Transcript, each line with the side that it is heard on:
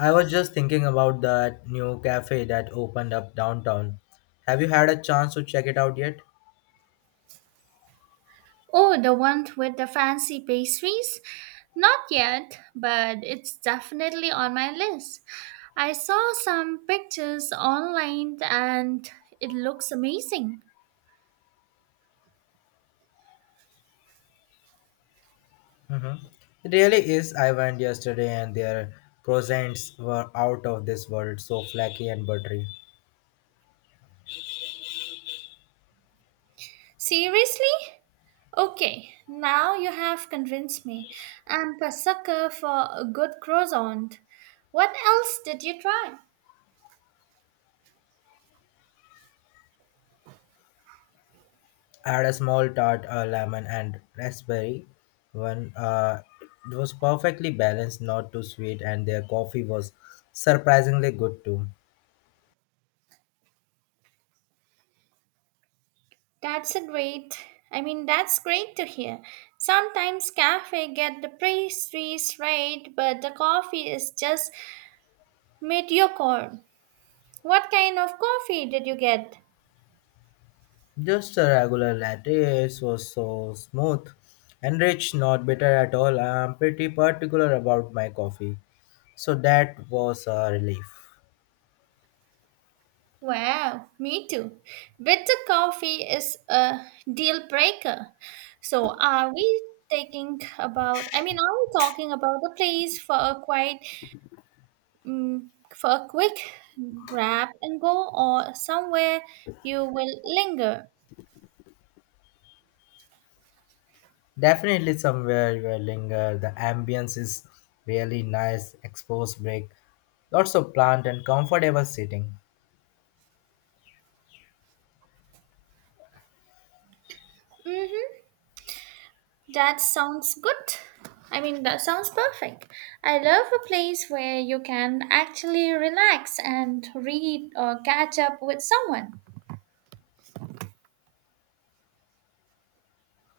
left: I was just thinking about that new cafe that opened up downtown. Have you had a chance to check it out yet?
right: Oh, the one with the fancy pastries? Not yet, but it's definitely on my list. I saw some pictures online and it looks amazing.
left: Hmm. It really is. I went yesterday and their croissants were out of this world, so flaky and buttery.
right: Seriously? Okay, now you have convinced me. I'm a sucker for a good croissant. What else did you try?
left: I had a small tart, a lemon, and raspberry one. It was perfectly balanced, not too sweet, and their coffee was surprisingly good too.
right: That's a great. I mean, that's great to hear. Sometimes cafe get the pastries right, but the coffee is just Meteor. What kind of coffee did you get?
left: Just a regular latte. It was so smooth and rich, not bitter at all. I'm pretty particular about my coffee, so that was a relief.
right: Wow, me too. Bitter coffee is a deal breaker. So are we taking about I mean, are we talking about a place for a quiet mm for a quick grab and go or somewhere you will linger?
left: Definitely somewhere you will linger. The ambience is really nice, exposed break, lots of plant and comfortable sitting.
right: Mhm. That sounds good. I mean, that sounds perfect. I love a place where you can actually relax and read or catch up with someone.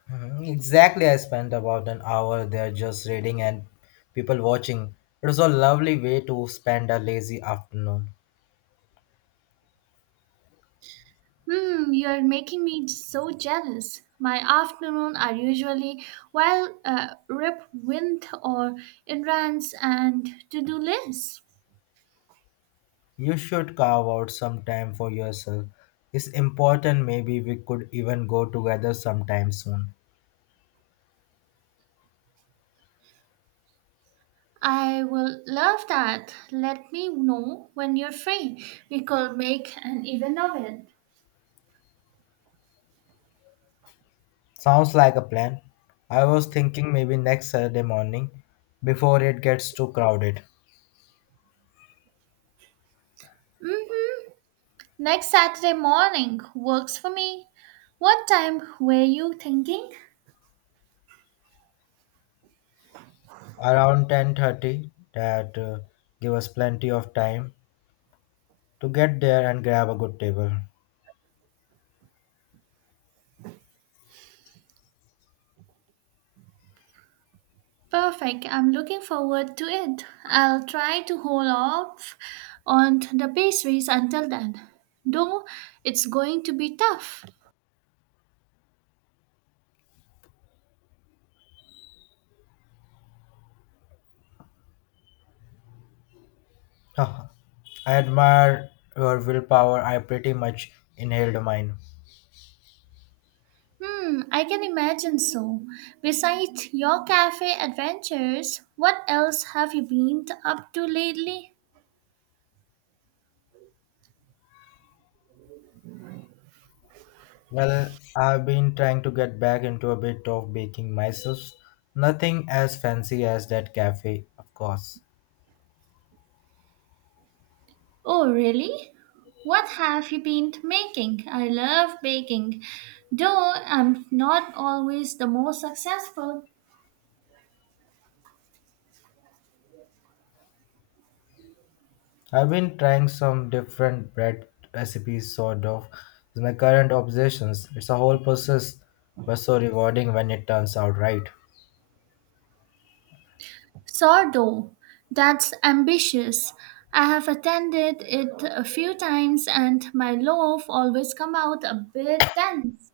left: Mhm. Exactly, I spent about an hour there just reading and people watching. It was a lovely way to spend a lazy afternoon.
right: Hmm, you're making me so jealous. My afternoon are usually well, rip wind or in runs and to-do lists.
left: You should carve out some time for yourself. It's important. Maybe we could even go together sometime soon.
right: I will love that. Let me know when you're free. We could make an event of it.
left: Sounds like a plan. I was thinking maybe next Saturday morning before it gets too crowded.
right: Mhm. Next Saturday morning works for me. What time were you thinking?
left: Around 10:30, that give us plenty of time to get there and grab a good table.
right: Perfect. I'm looking forward to it. I'll try to hold off on the pastries until then. Though it's going to be tough.
left: I admire your willpower. I pretty much inhaled mine.
right: Hmm, I can imagine so. Besides your cafe adventures, what else have you been up to lately?
left: Well, I've been trying to get back into a bit of baking myself. Nothing as fancy as that cafe, of course.
right: Oh, really? What have you been making? I love baking, though I'm not always the most successful.
left: I've been trying some different bread recipes, sort of. It's my current obsessions. It's a whole process, but so rewarding when it turns out right.
right: Sourdough. That's ambitious. I have attended it a few times and my loaf always come out a bit dense.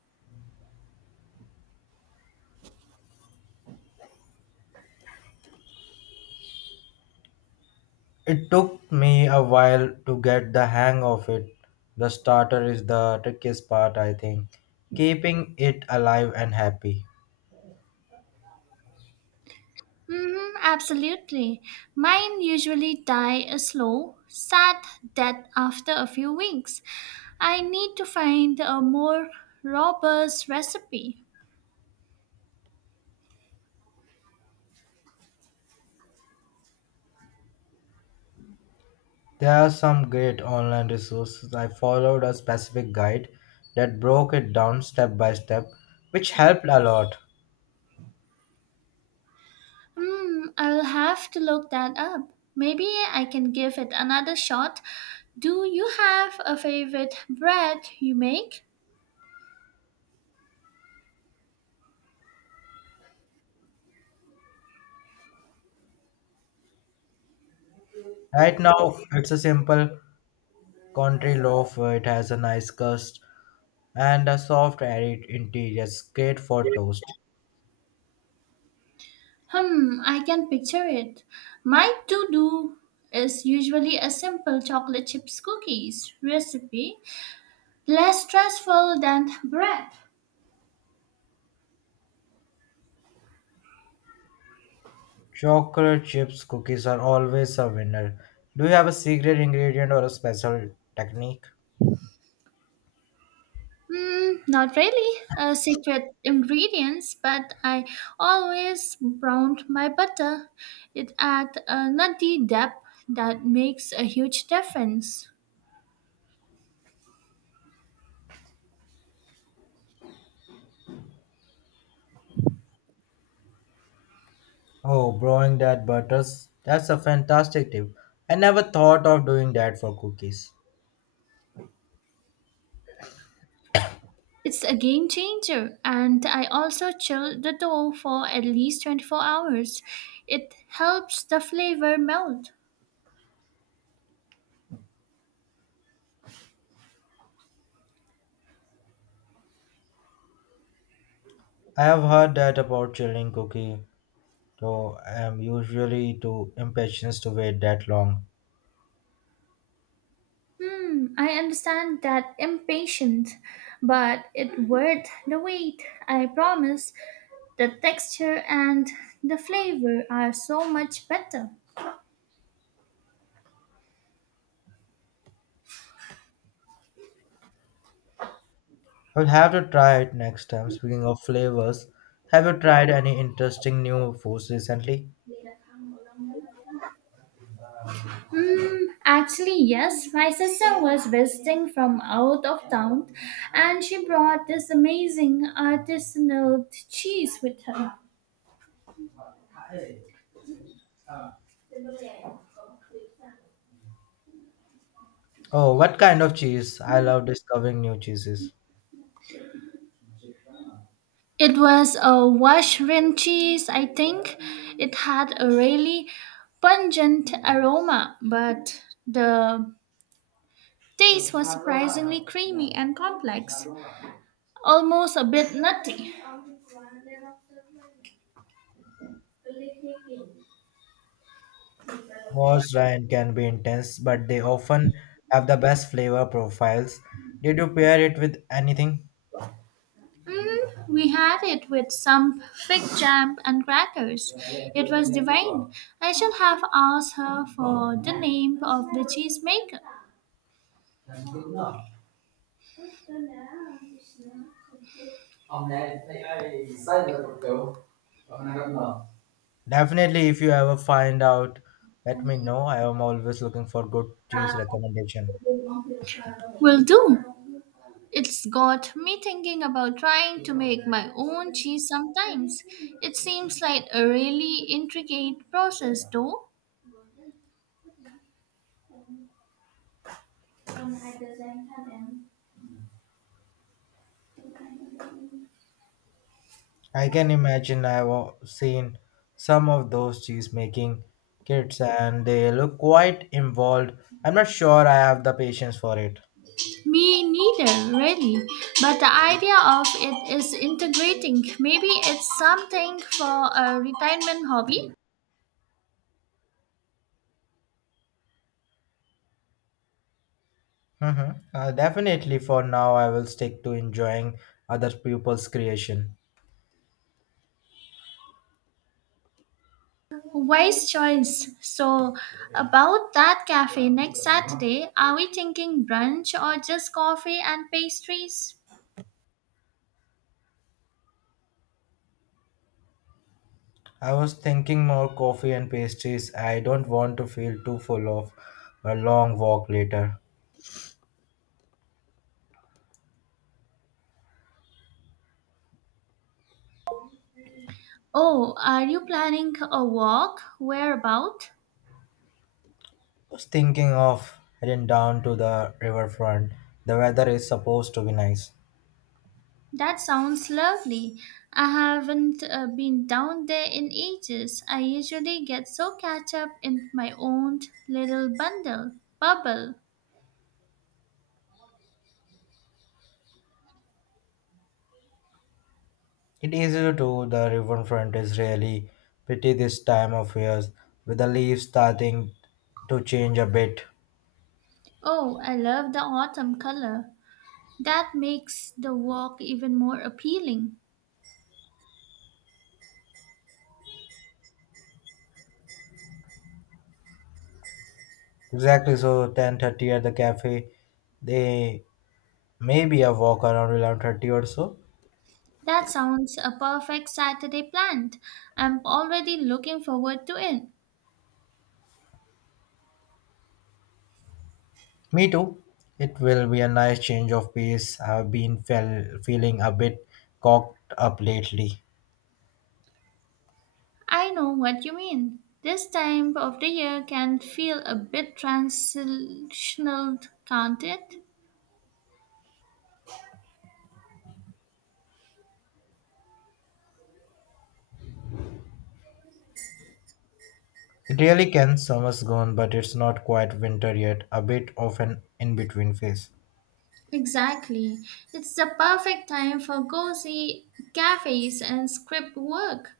left: It took me a while to get the hang of it. The starter is the trickiest part, I think. Keeping it alive and happy.
right: Mm-hmm, absolutely. Mine usually die a slow, sad death after a few weeks. I need to find a more robust recipe.
left: There are some great online resources. I followed a specific guide that broke it down step by step, which helped a lot.
right: Hmm, I'll have to look that up. Maybe I can give it another shot. Do you have a favorite bread you make?
left: Right now, it's a simple country loaf. It has a nice crust and a soft, airy interior. It's great for toast.
right: Hmm, I can picture it. My to do is usually a simple chocolate chips cookies recipe, less stressful than bread.
left: Chocolate chips cookies are always a winner. Do you have a secret ingredient or a special technique?
right: Mm, not really secret ingredients, but I always browned my butter. It adds a nutty depth that makes a huge difference.
left: Oh, brewing that butters. That's a fantastic tip. I never thought of doing that for cookies.
right: It's a game changer, and I also chill the dough for at least 24 hours. It helps the flavor melt.
left: I have heard that about chilling cookie, though I am usually too impatient to wait that long.
right: Hmm, I understand that impatient, but it worth the wait. I promise. The texture and the flavor are so much better.
left: I will have to try it next time. Speaking of flavors, have you tried any interesting new foods recently?
right: Mm, actually, yes. My sister was visiting from out of town and she brought this amazing artisanal cheese with her.
left: Oh, what kind of cheese? I love discovering new cheeses.
right: It was a Washrin cheese, I think. It had a really pungent aroma, but the taste was surprisingly creamy and complex, almost a bit nutty.
left: Most Ryan can be intense, but they often have the best flavor profiles. Did you pair it with anything?
right: Mm, we had it with some fig jam and crackers. It was divine. I should have asked her for the name of the cheesemaker.
left: Definitely, if you ever find out, let me know. I am always looking for good cheese recommendation.
right: Will do. It's got me thinking about trying to make my own cheese sometimes. It seems like a really intricate process, though.
left: I can imagine. Seen some of those cheese making kits and they look quite involved. I'm not sure I have the patience for it.
right: Me neither, really. But the idea of it is integrating. Maybe it's something for a retirement hobby.
left: Hmm. Definitely for now, I will stick to enjoying other people's creation.
right: Wise choice. So, about that cafe next Saturday, are we thinking brunch or just coffee and pastries?
left: I was thinking more coffee and pastries. I don't want to feel too full of a long walk later.
right: Oh, are you planning a walk? Where about?
left: I was thinking of heading down to the riverfront. The weather is supposed to be nice.
right: That sounds lovely. I haven't been down there in ages. I usually get so catch up in my own little bundle, bubble.
left: It is easy to do. The riverfront is really pretty this time of years, with the leaves starting to change a bit.
right: Oh, I love the autumn color. That makes the walk even more appealing.
left: Exactly, so 10:30 at the cafe, they maybe a walk around 11:30 or so.
right: That sounds a perfect Saturday plan. I'm already looking forward to it.
left: Me too. It will be a nice change of pace. Feeling a bit cocked up lately.
right: I know what you mean. This time of the year can feel a bit transitional, can't it?
left: It really can. Summer's gone, but it's not quite winter yet. A bit of an in-between phase.
right: Exactly. It's the perfect time for cozy cafes and script work.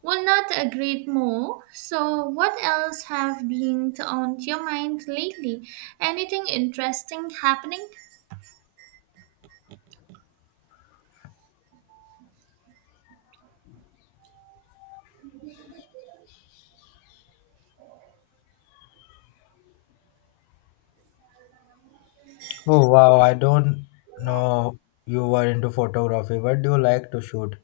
right: Will not agree more. So, what else have been on your mind lately? Anything interesting happening?
left: Oh wow, I don't know you were into photography. What do you like to shoot?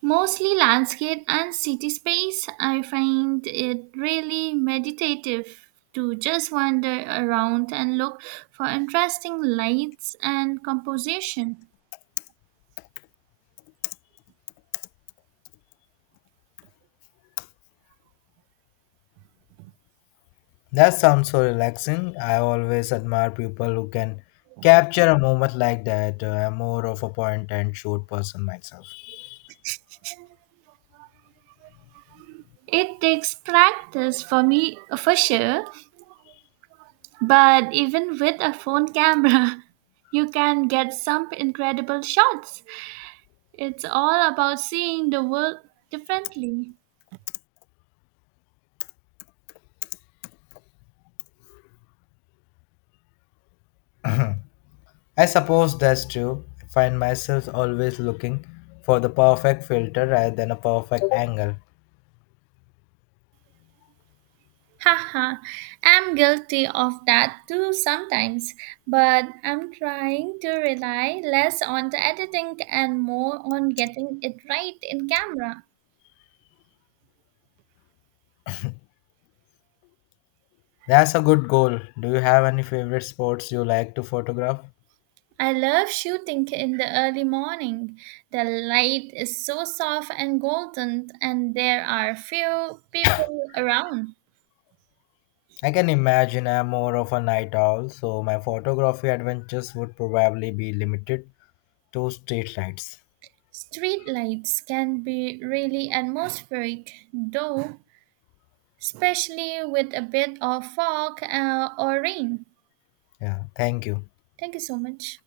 right: Mostly landscape and city space. I find it really meditative to just wander around and look for interesting lights and composition.
left: That sounds so relaxing. I always admire people who can capture a moment like that. I'm more of a point and shoot person myself.
right: It takes practice for me for sure, but even with a phone camera, you can get some incredible shots. It's all about seeing the world differently.
left: I suppose that's true. I find myself always looking for the perfect filter rather than a perfect angle.
right: Haha, I'm guilty of that too sometimes, but I'm trying to rely less on the editing and more on getting it right in camera.
left: That's a good goal. Do you have any favorite sports you like to photograph?
right: I love shooting in the early morning. The light is so soft and golden, and there are few people around.
left: I can imagine. I'm more of a night owl, so my photography adventures would probably be limited to street lights.
right: Street lights can be really atmospheric, though, especially with a bit of fog, or rain.
left: Yeah, thank you.
right: Thank you so much.